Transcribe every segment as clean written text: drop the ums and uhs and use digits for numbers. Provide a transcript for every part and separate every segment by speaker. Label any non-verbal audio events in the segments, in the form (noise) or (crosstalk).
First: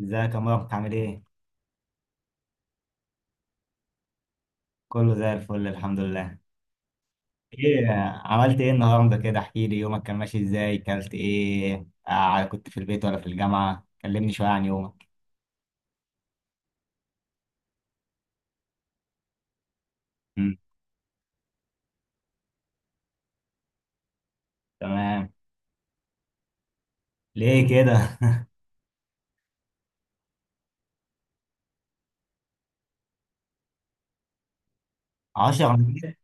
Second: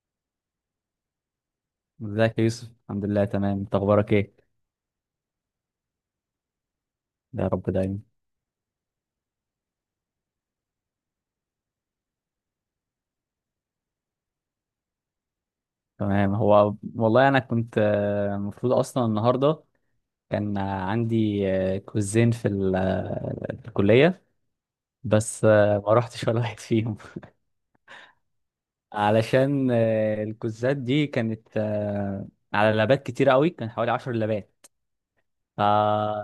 Speaker 1: ازيك يا مروه، بتعمل ايه؟
Speaker 2: ازيك يا يوسف؟ الحمد لله تمام. انت اخبارك ايه؟
Speaker 1: كله زي الفل الحمد لله.
Speaker 2: يا رب
Speaker 1: ايه؟
Speaker 2: دايما.
Speaker 1: عملت ايه النهارده؟ كده احكي لي، يومك كان ماشي ازاي؟ كلت ايه؟ كنت في البيت ولا في الجامعة؟ كلمني شوية عن يومك.
Speaker 2: تمام. هو والله انا كنت المفروض اصلا النهارده
Speaker 1: مم.
Speaker 2: كان عندي كوزين في الكليه.
Speaker 1: تمام.
Speaker 2: بس ما رحتش ولا واحد فيهم.
Speaker 1: ليه كده؟
Speaker 2: (laughs) علشان الكوزات دي كانت على لابات كتير قوي، كان حوالي 10 لابات.
Speaker 1: (laughs)
Speaker 2: ف
Speaker 1: 10 من عشرة؟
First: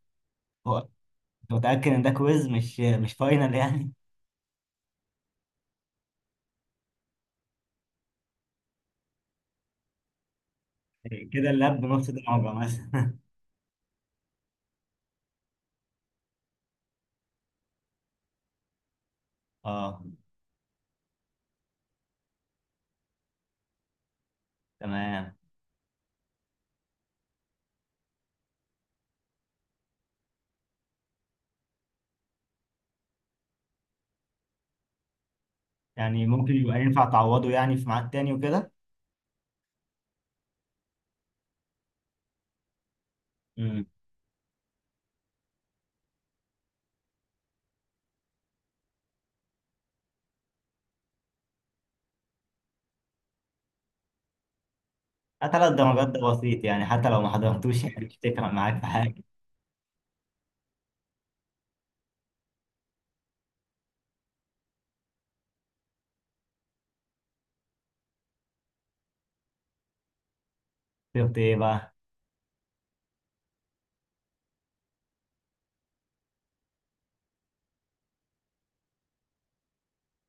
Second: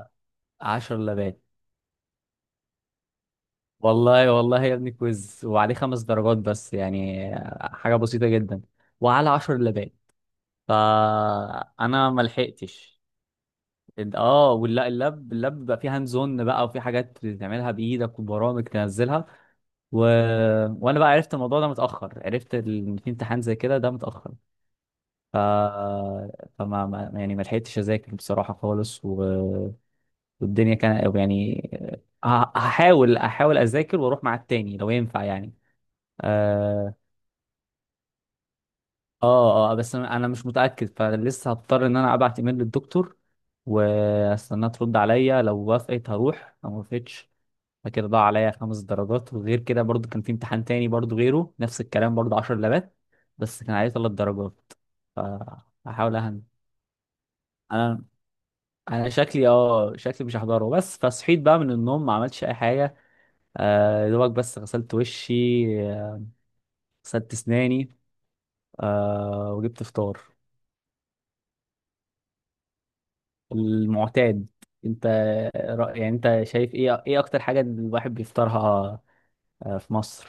Speaker 1: هو
Speaker 2: 10 لابات.
Speaker 1: انت متأكد ان ده كويز مش فاينل يعني؟
Speaker 2: والله والله يا ابني كويز وعليه 5 درجات، بس يعني حاجه بسيطه جدا، وعلى 10 لابات،
Speaker 1: (laughs) كده اللاب بنص
Speaker 2: فانا ما
Speaker 1: درجة
Speaker 2: لحقتش.
Speaker 1: مثلا؟
Speaker 2: اه، ولا اللاب بقى فيه هاند زون، بقى وفي حاجات تعملها بايدك وبرامج تنزلها.
Speaker 1: (laughs)
Speaker 2: و...
Speaker 1: اه.
Speaker 2: وانا بقى عرفت الموضوع ده متاخر، عرفت ان في امتحان زي كده ده متاخر.
Speaker 1: تمام.
Speaker 2: ف... فما ما... يعني ما لحقتش اذاكر بصراحه خالص والدنيا كان يعني هحاول اذاكر واروح مع التاني لو ينفع يعني.
Speaker 1: يعني ممكن يبقى
Speaker 2: آه،
Speaker 1: ينفع تعوضه، يعني في ميعاد تاني وكده.
Speaker 2: اه بس انا مش متاكد، فلسه هضطر ان انا ابعت ايميل للدكتور
Speaker 1: امم.
Speaker 2: واستناها ترد عليا. لو وافقت هروح، لو ما وافقتش. فكده ضاع عليا 5 درجات. وغير كده برضو كان في امتحان تاني برضو غيره، نفس الكلام، برضو 10 لبات، بس كان عليه 3 درجات.
Speaker 1: ثلاث درجات
Speaker 2: فهحاول
Speaker 1: ده
Speaker 2: اهن
Speaker 1: بسيط يعني، حتى لو ما حضرتوش
Speaker 2: انا
Speaker 1: يعني مش تفرق معاك في
Speaker 2: انا
Speaker 1: حاجة.
Speaker 2: شكلي مش هحضره. بس فصحيت بقى من النوم ما عملتش اي حاجه. يا دوبك بس غسلت وشي، آه، غسلت اسناني، وجبت فطار.
Speaker 1: شفت ايه بقى؟
Speaker 2: المعتاد. انت يعني انت شايف ايه اكتر حاجة الواحد بيفطرها في مصر؟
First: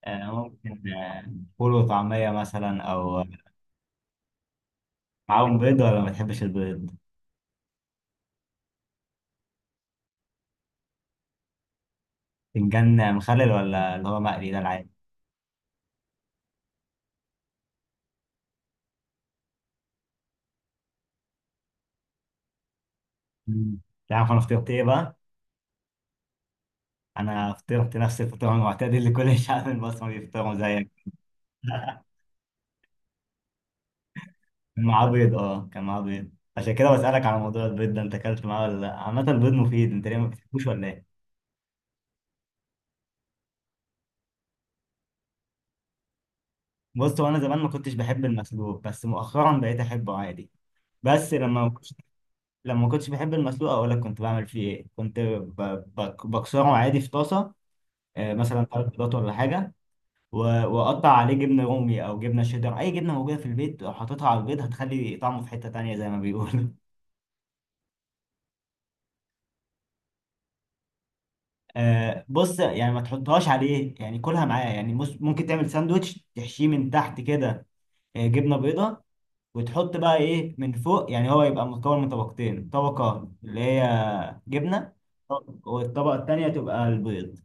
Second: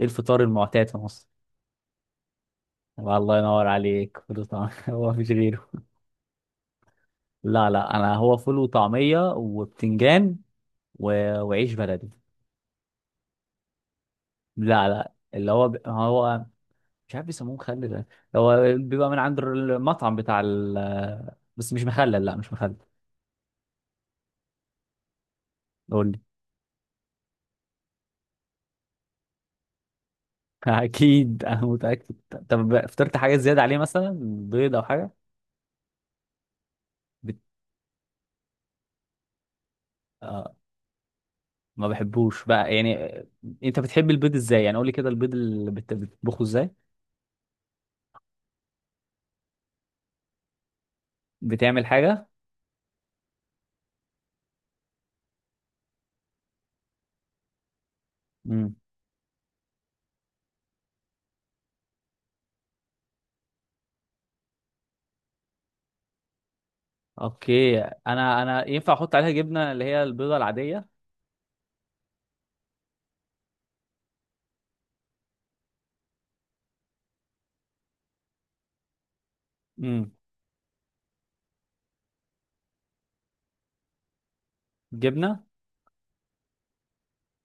Speaker 2: ايه
Speaker 1: آه،
Speaker 2: الفطار المعتاد
Speaker 1: ممكن
Speaker 2: في مصر؟
Speaker 1: فول وطعمية مثلا،
Speaker 2: طب
Speaker 1: أو
Speaker 2: الله ينور عليك. فول وطعمية؟ (laughs) هو مفيش
Speaker 1: معاهم
Speaker 2: غيره؟
Speaker 1: بيض؟ ولا ما بتحبش البيض؟
Speaker 2: لا لا، انا هو فول وطعمية وبتنجان و... وعيش بلدي.
Speaker 1: فنجان مخلل ولا اللي هو مقلي ده
Speaker 2: لا
Speaker 1: العادي؟
Speaker 2: لا، اللي هو هو مش عارف بيسموه مخلل ده. هو بيبقى من عند المطعم بتاع بس مش مخلل، لا مش مخلل.
Speaker 1: مم. تعرف أنا فطرت إيه بقى؟
Speaker 2: قول لي.
Speaker 1: أنا فطرت نفس الفطار المعتاد اللي كل (laughs) الشعب المصري بيفطروا
Speaker 2: (laughs)
Speaker 1: زيك.
Speaker 2: اكيد انا
Speaker 1: (laughs)
Speaker 2: متأكد. طب فطرت حاجة زيادة عليه مثلا؟ بيض او
Speaker 1: كان معاه
Speaker 2: حاجة؟
Speaker 1: بيض، أه كان معاه بيض. عشان كده بسألك على موضوع البيض ده، أنت أكلت معاه ولا لأ؟ عامة البيض مفيد، أنت ليه ما
Speaker 2: آه
Speaker 1: بتحبوش ولا إيه؟
Speaker 2: ما بحبوش بقى يعني. انت بتحب البيض ازاي يعني؟ قول لي كده البيض بتطبخه ازاي؟
Speaker 1: بص، هو أنا زمان ما كنتش بحب المسلوق، بس مؤخرا بقيت أحبه عادي. بس لما
Speaker 2: بتعمل حاجه؟
Speaker 1: لما ما كنتش بحب المسلوق، اقول لك كنت بعمل فيه ايه. كنت بكسره عادي في طاسه. مثلا
Speaker 2: امم.
Speaker 1: ثلاث بيضات ولا حاجه، و- واقطع عليه جبنه رومي او جبنه شيدر، اي جبنه موجوده في البيت. لو حطيتها على البيض هتخلي طعمه في حته تانية زي ما بيقولوا.
Speaker 2: اوكي، انا ينفع احط عليها جبنه اللي هي البيضه العاديه؟
Speaker 1: (laughs) بص يعني ما تحطهاش عليه يعني كلها معاه، يعني ممكن تعمل ساندوتش تحشيه من تحت كده، جبنه بيضه، وتحط
Speaker 2: امم.
Speaker 1: بقى ايه من فوق. يعني هو يبقى مكون من طبقتين، طبقه اللي هي جبنه،
Speaker 2: جبنه.
Speaker 1: والطبقه التانية تبقى البيض.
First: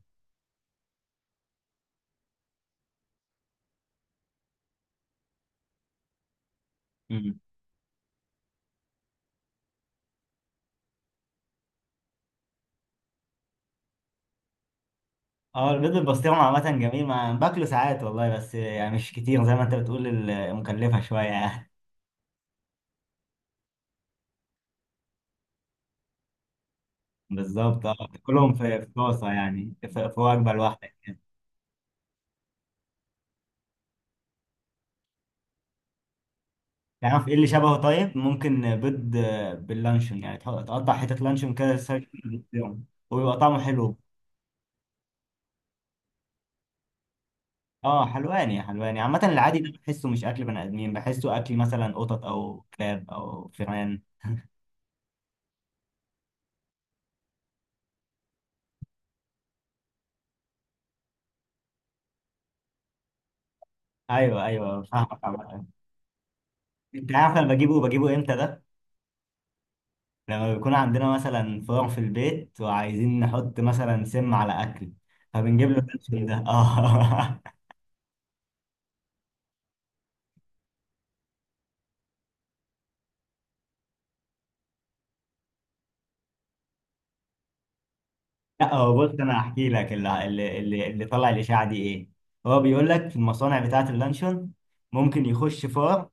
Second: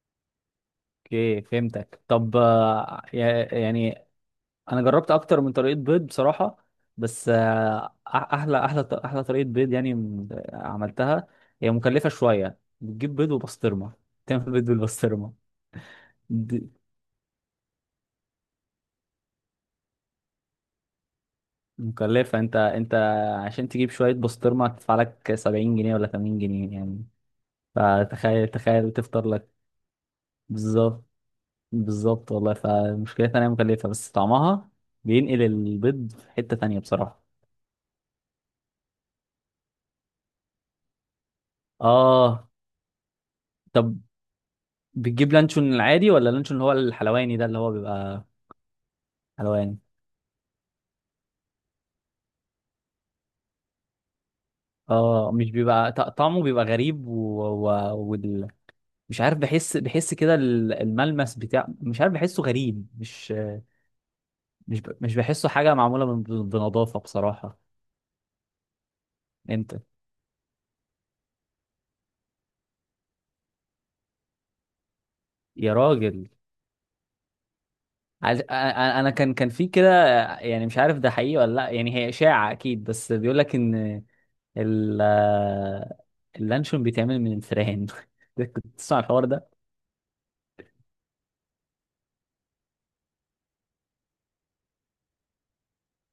Speaker 2: اوكي فهمتك. طب يعني انا جربت اكتر من طريقه بيض بصراحه، بس احلى طريقه بيض يعني عملتها، هي مكلفه شويه. بتجيب بيض وبسطرمه، تعمل بيض بالبسطرمه.
Speaker 1: اه البيض بالبسطرمة عامة جميل، ما باكله ساعات والله، بس يعني مش كتير، زي ما انت بتقول مكلفة شوية يعني.
Speaker 2: مكلفة. انت عشان تجيب شوية بسطرمة هتدفع لك 70 جنيه ولا 80 جنيه يعني.
Speaker 1: (laughs) بالظبط، اه،
Speaker 2: فتخيل
Speaker 1: كلهم في
Speaker 2: تخيل
Speaker 1: في
Speaker 2: تفطر
Speaker 1: طاسة
Speaker 2: لك.
Speaker 1: يعني، في وجبة لوحدك.
Speaker 2: بالظبط. بالظبط والله، فمشكلتها انها مكلفة بس طعمها بينقل البيض في حتة تانية بصراحة.
Speaker 1: تعرف ايه اللي شبهه؟ طيب، ممكن بيض باللانشون، يعني تقطع حتة لانشون كده سايز
Speaker 2: اه.
Speaker 1: بالبسطرمة، وبيبقى طعمه حلو.
Speaker 2: طب بتجيب لانشون العادي ولا اللانشون اللي هو الحلواني ده اللي هو
Speaker 1: اه،
Speaker 2: بيبقى؟
Speaker 1: حلواني، حلواني. عامة العادي ده
Speaker 2: حلواني.
Speaker 1: بحسه مش أكل بني آدمين، بحسه أكل مثلا قطط أو كلاب أو فئران.
Speaker 2: اه، مش بيبقى طعمه بيبقى غريب و... وال... مش عارف، بحس كده الملمس بتاع، مش عارف بحسه غريب،
Speaker 1: ايوه، ايوه،
Speaker 2: مش
Speaker 1: فاهمك.
Speaker 2: بحسه
Speaker 1: عامة
Speaker 2: حاجة معمولة بنظافة
Speaker 1: انت عارف انا
Speaker 2: بصراحة.
Speaker 1: بجيبه امتى ده؟
Speaker 2: انت.
Speaker 1: لما بيكون عندنا مثلا فار في البيت، وعايزين نحط مثلا سم على اكل، فبنجيب
Speaker 2: يا
Speaker 1: له السم
Speaker 2: راجل،
Speaker 1: ده. اه.
Speaker 2: انا كان في كده، يعني مش عارف ده حقيقي ولا لا، يعني هي إشاعة اكيد، بس بيقول لك ان ال... اللانشون بيتعمل من الفئران. (laughs)
Speaker 1: (laughs)
Speaker 2: كنت
Speaker 1: لا، هو
Speaker 2: تسمع
Speaker 1: بص،
Speaker 2: الحوار
Speaker 1: انا
Speaker 2: ده؟
Speaker 1: هحكي لك اللي طلع الاشاعه دي ايه. هو بيقول لك في المصانع بتاعه اللانشون ممكن يخش فار.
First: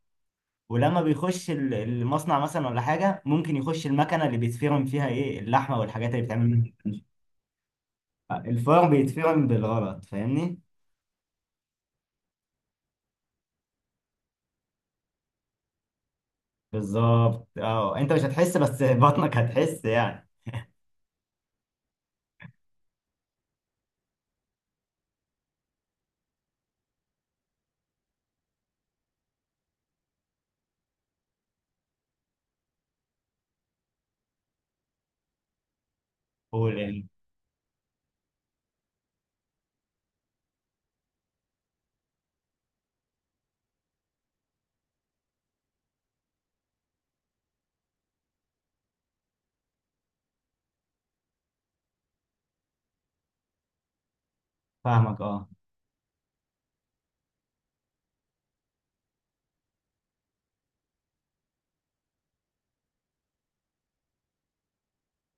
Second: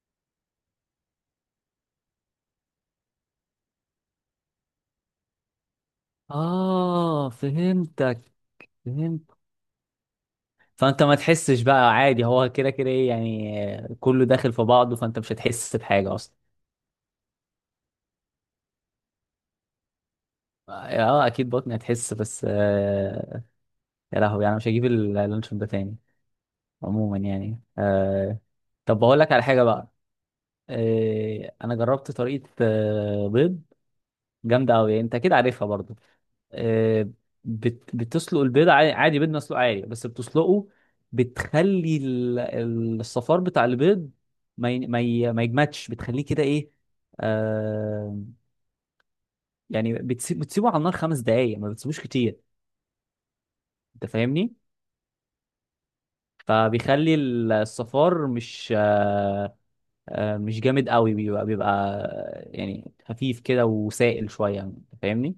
Speaker 1: ولما بيخش المصنع مثلا ولا حاجه، ممكن يخش المكنه اللي بيتفرم فيها ايه، اللحمه والحاجات اللي بتعمل منها.
Speaker 2: اه فهمتك.
Speaker 1: الفار
Speaker 2: فهمت.
Speaker 1: بيتفرم بالغلط، فاهمني؟
Speaker 2: فانت ما تحسش بقى عادي، هو كده كده ايه يعني، كله داخل في بعضه، فانت مش هتحس بحاجة اصلا.
Speaker 1: بالظبط، اه، انت مش هتحس، بس بطنك هتحس يعني.
Speaker 2: اه، اكيد بطني هتحس، بس يا لهوي انا مش هجيب اللانشون ده تاني. عموما يعني. طب بقول لك على حاجه بقى. انا جربت طريقه بيض جامده قوي، انت اكيد عارفها برضو.
Speaker 1: قول إيه.
Speaker 2: آه بتسلق البيض عادي، عادي بيض مسلوق عادي بس بتسلقه، بتخلي الصفار بتاع البيض ما يجمدش، بتخليه كده ايه. آه يعني بتسيبه على النار 5 دقايق، ما بتسيبوش كتير. انت فاهمني؟
Speaker 1: فاهمك، اه.
Speaker 2: فبيخلي الصفار مش مش جامد قوي، بيبقى يعني خفيف كده وسائل شويه. أنت فاهمني؟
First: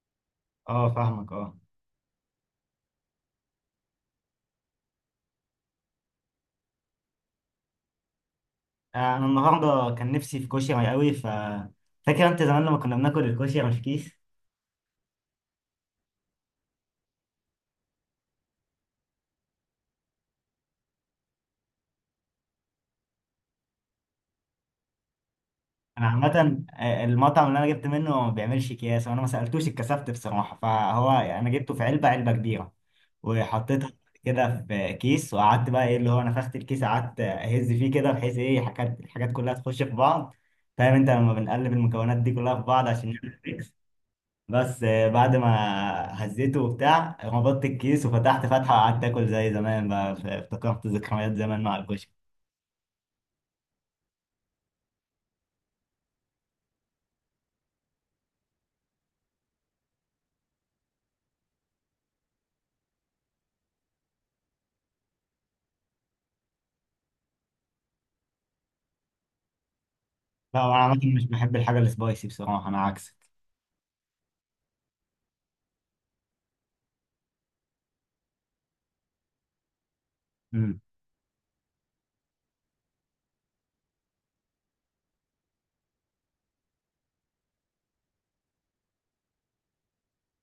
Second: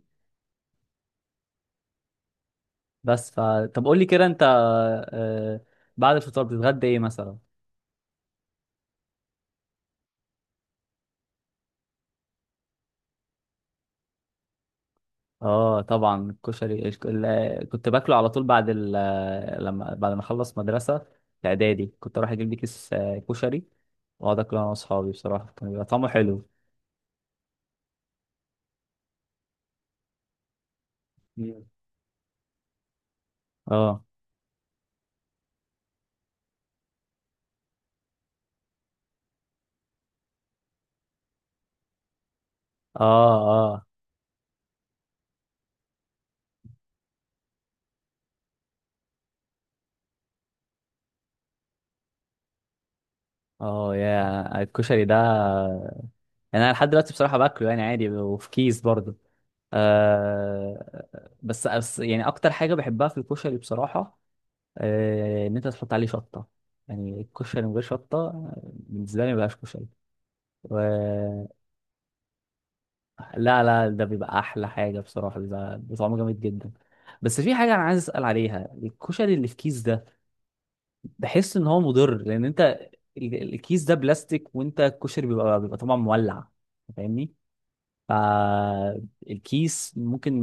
Speaker 1: اه، فاهمك، اه.
Speaker 2: بس ف طب قول لي كده انت، آه، بعد الفطار بتتغدى ايه مثلا؟
Speaker 1: انا النهارده كان نفسي في كشري قوي. فاكر انت زمان لما كنا بناكل الكشري مش كيس؟
Speaker 2: اه طبعا الكشري، كنت باكله على طول بعد لما بعد ما اخلص مدرسه، في اعدادي كنت اروح اجيب لي كيس كشري، واقعد اكله انا واصحابي. بصراحه كان بيبقى
Speaker 1: انا
Speaker 2: طعمه حلو.
Speaker 1: عامه المطعم اللي انا جبت منه ما بيعملش اكياس، وانا ما سالتوش، اتكسفت بصراحه. فهو يعني انا
Speaker 2: مم.
Speaker 1: جبته في علبه، علبه كبيره، وحطيتها
Speaker 2: اه،
Speaker 1: كده في كيس، وقعدت بقى ايه، اللي هو نفخت الكيس، قعدت اهز فيه كده، بحيث ايه، حاجات، الحاجات كلها تخش في بعض. فاهم انت لما بنقلب المكونات دي كلها في بعض عشان
Speaker 2: اه،
Speaker 1: نعمل mix؟
Speaker 2: اه،
Speaker 1: بس بعد ما هزيته وبتاع، ربطت الكيس، وفتحت فتحة، وقعدت اكل زي زمان بقى. افتكرت ذكريات زمان مع الكشري.
Speaker 2: اه. يا الكشري ده، يعني انا لحد دلوقتي بصراحه باكله يعني عادي، وفي كيس برضه. بس يعني اكتر حاجه بحبها في الكشري بصراحه، ان انت تحط عليه شطه. يعني الكشري من غير شطه بالنسبه لي ما بيبقاش كشري.
Speaker 1: لا، وانا
Speaker 2: و...
Speaker 1: عامة مش بحب الحاجة السبايسي بصراحة، انا عكسك.
Speaker 2: لا لا، ده بيبقى احلى حاجه بصراحه، بيبقى طعمه جامد جدا. بس في حاجه انا عايز اسال عليها، الكشري اللي في كيس ده،
Speaker 1: امم.
Speaker 2: بحس ان هو مضر. لان انت الكيس ده بلاستيك، وانت الكشري بيبقى طبعا مولع، فاهمني؟ فالكيس ممكن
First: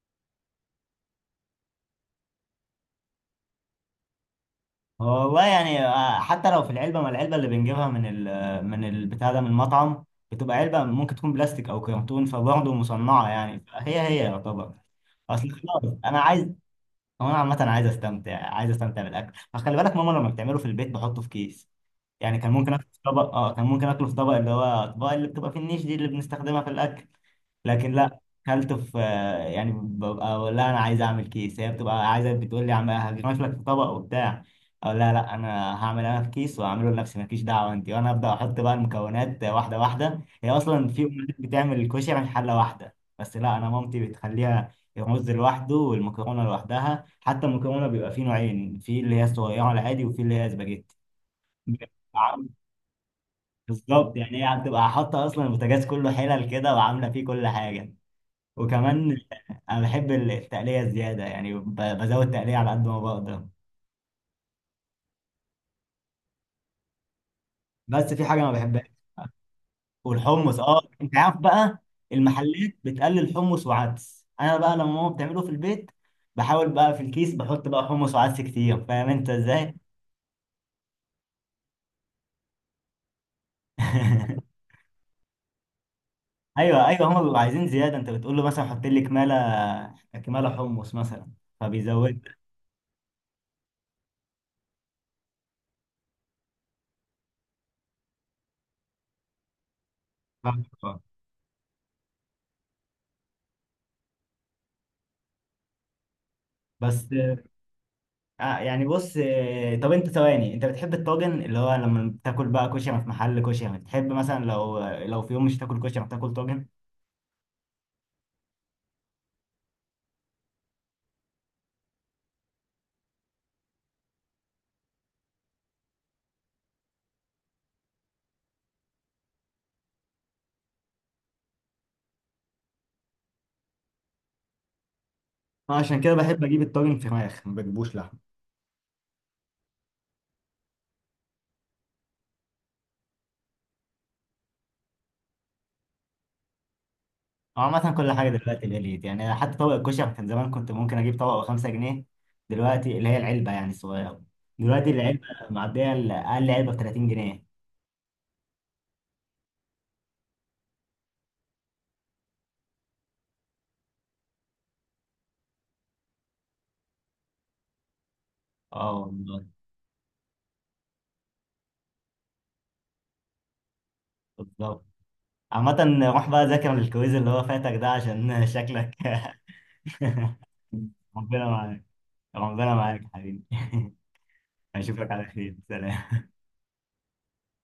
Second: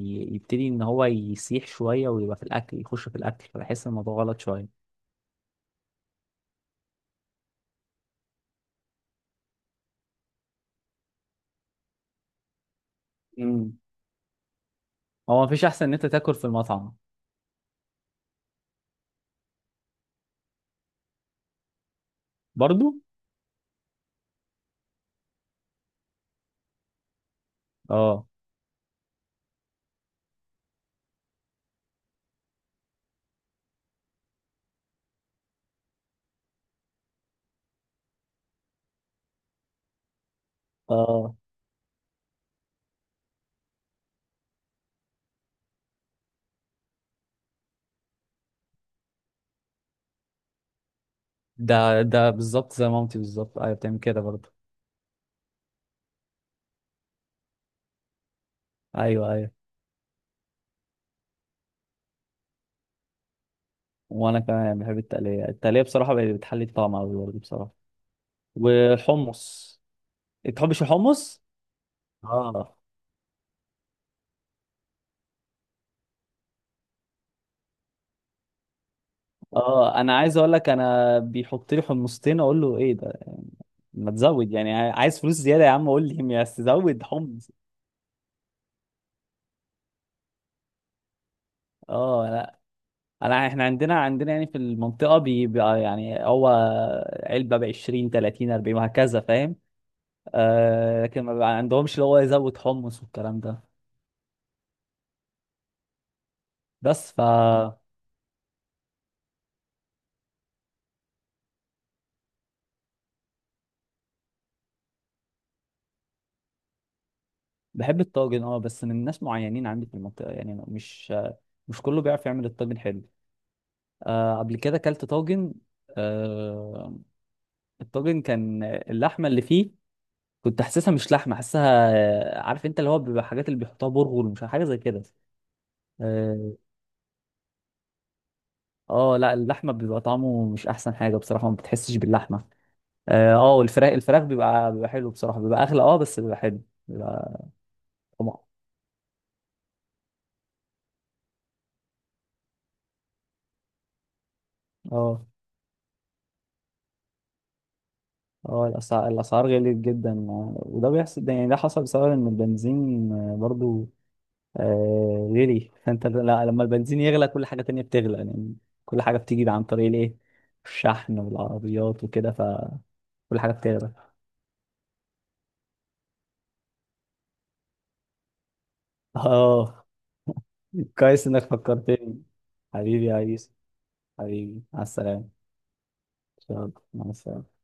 Speaker 2: يبتدي ان هو يسيح شويه، ويبقى في الاكل يخش في الاكل، فبحس إن الموضوع غلط شويه.
Speaker 1: هو والله يعني حتى لو في العلبة، ما العلبة اللي بنجيبها من ال، من البتاع ده، من المطعم، بتبقى علبة ممكن تكون بلاستيك او كرتون، فبرضه مصنعة يعني،
Speaker 2: امم.
Speaker 1: هي يعتبر.
Speaker 2: هو
Speaker 1: اصل
Speaker 2: مفيش احسن ان
Speaker 1: خلاص
Speaker 2: انت
Speaker 1: انا
Speaker 2: تاكل
Speaker 1: عايز،
Speaker 2: في المطعم.
Speaker 1: هو انا عامة عايز استمتع، عايز استمتع بالاكل. فخلي بالك، ماما لما بتعمله في البيت بحطه في كيس. يعني كان ممكن اكله
Speaker 2: برضو.
Speaker 1: في طبق، اه كان ممكن اكله في طبق، اللي هو الاطباق اللي بتبقى في النيش دي، اللي بنستخدمها في الاكل. لكن لا،
Speaker 2: اه،
Speaker 1: اكلته في يعني، ببقى اقول لها انا عايز اعمل كيس، هي بتبقى عايزه بتقول لي عم هجمش لك في طبق وبتاع. اقول لها لا، انا هعمل انا في كيس واعمله لنفسي، مالكيش دعوه انت وانا ابدا. احط بقى المكونات واحده واحده. هي اصلا في
Speaker 2: اه.
Speaker 1: امهات بتعمل الكشري من حله واحده، بس لا انا مامتي بتخليها الرز لوحده، والمكرونه لوحدها. حتى المكرونه بيبقى فيه نوعين، في اللي هي الصغيره العادي، وفي اللي هي سباجيتي.
Speaker 2: ده بالظبط زي مامتي بالظبط، ايوه بتعمل
Speaker 1: بالظبط،
Speaker 2: كده
Speaker 1: يعني
Speaker 2: برضو.
Speaker 1: هي هتبقى حاطه اصلا البوتاجاز كله حلل كده، وعامله فيه كل حاجه. وكمان
Speaker 2: ايوه، ايوه.
Speaker 1: انا بحب التقليه الزياده يعني، بزود تقليه على قد ما بقدر.
Speaker 2: وانا كمان بحب التقليه، التقليه بصراحه بقت بتحلي الطعم قوي برضه بصراحه.
Speaker 1: بس في حاجه ما بحبهاش،
Speaker 2: والحمص. انت
Speaker 1: والحمص. اه
Speaker 2: تحبش
Speaker 1: انت عارف
Speaker 2: الحمص؟
Speaker 1: بقى، المحلات
Speaker 2: اه،
Speaker 1: بتقلل حمص وعدس، انا بقى لما ماما بتعمله في البيت، بحاول بقى في الكيس بحط بقى حمص وعدس كتير. فاهم انت ازاي؟
Speaker 2: اه. انا عايز اقول لك، انا بيحط لي حمصتين، اقول له ايه ده يعني؟ ما تزود،
Speaker 1: (laughs)
Speaker 2: يعني عايز فلوس زياده يا عم؟ قول لي، (laughs) يا
Speaker 1: ايوه،
Speaker 2: زود
Speaker 1: ايوه، هم بيبقوا
Speaker 2: حمص.
Speaker 1: عايزين زياده. انت بتقول له مثلا حط لي كماله، كماله حمص مثلا، فبيزود.
Speaker 2: اه، لا، احنا عندنا يعني في المنطقه بيبقى يعني هو علبه ب 20 30 40 وهكذا، فاهم؟ لكن ما بيبقى عندهمش اللي هو يزود حمص والكلام ده.
Speaker 1: بس
Speaker 2: بس ف
Speaker 1: يعني بص، طب انت ثواني، انت بتحب الطاجن؟ اللي هو لما بتاكل بقى كشري في محل كشري، بتحب مثلا لو، لو في يوم مش تاكل كشري بتاكل طاجن؟
Speaker 2: بحب الطاجن اه، بس من ناس معينين عندي في المنطقه، يعني مش كله بيعرف يعمل الطاجن حلو. قبل كده اكلت طاجن، آه، الطاجن كان اللحمه اللي فيه كنت حاسسها مش لحمه، حاسسها عارف انت اللي هو بيبقى حاجات اللي بيحطوها برغل، مش حاجه زي كده.
Speaker 1: انا عشان كده بحب
Speaker 2: اه،
Speaker 1: اجيب الطاجن فراخ، ما بجيبوش لحمه.
Speaker 2: لا، اللحمه بيبقى طعمه مش احسن حاجه بصراحه، ما بتحسش باللحمه. اه، الفراخ بيبقى حلو بصراحه، بيبقى اغلى اه بس بيبقى حلو، بيبقى.
Speaker 1: هو عامه كل حاجه
Speaker 2: طمع.
Speaker 1: دلوقتي غليت يعني، حتى طبق الكشري كان زمان كنت ممكن اجيب طبق ب 5 جنيه. دلوقتي اللي هي العلبه يعني الصغيره، دلوقتي
Speaker 2: اه،
Speaker 1: العلبه معديه اقل علبه ب 30 جنيه.
Speaker 2: اه، الاسعار غليت جدا. وده بيحصل، ده يعني ده حصل بسبب ان البنزين برضو غلي. فانت لا، لما البنزين يغلى كل حاجه تانية بتغلى يعني.
Speaker 1: اه
Speaker 2: كل حاجه
Speaker 1: والله.
Speaker 2: بتيجي عن طريق الايه، الشحن والعربيات وكده، فكل حاجه بتغلى.
Speaker 1: بالظبط. عامة روح بقى ذاكر الكويز اللي هو فاتك ده، عشان شكلك.
Speaker 2: اه،
Speaker 1: (laughs)
Speaker 2: كويس انك
Speaker 1: ربنا معاك.
Speaker 2: فكرتني.
Speaker 1: ربنا معاك
Speaker 2: حبيبي
Speaker 1: يا
Speaker 2: يا
Speaker 1: حبيبي.
Speaker 2: عيسى.
Speaker 1: (laughs)
Speaker 2: حبيبي على
Speaker 1: اشوفك على
Speaker 2: السلامه.
Speaker 1: خير، سلام.
Speaker 2: إن شاء الله. مع السلامه.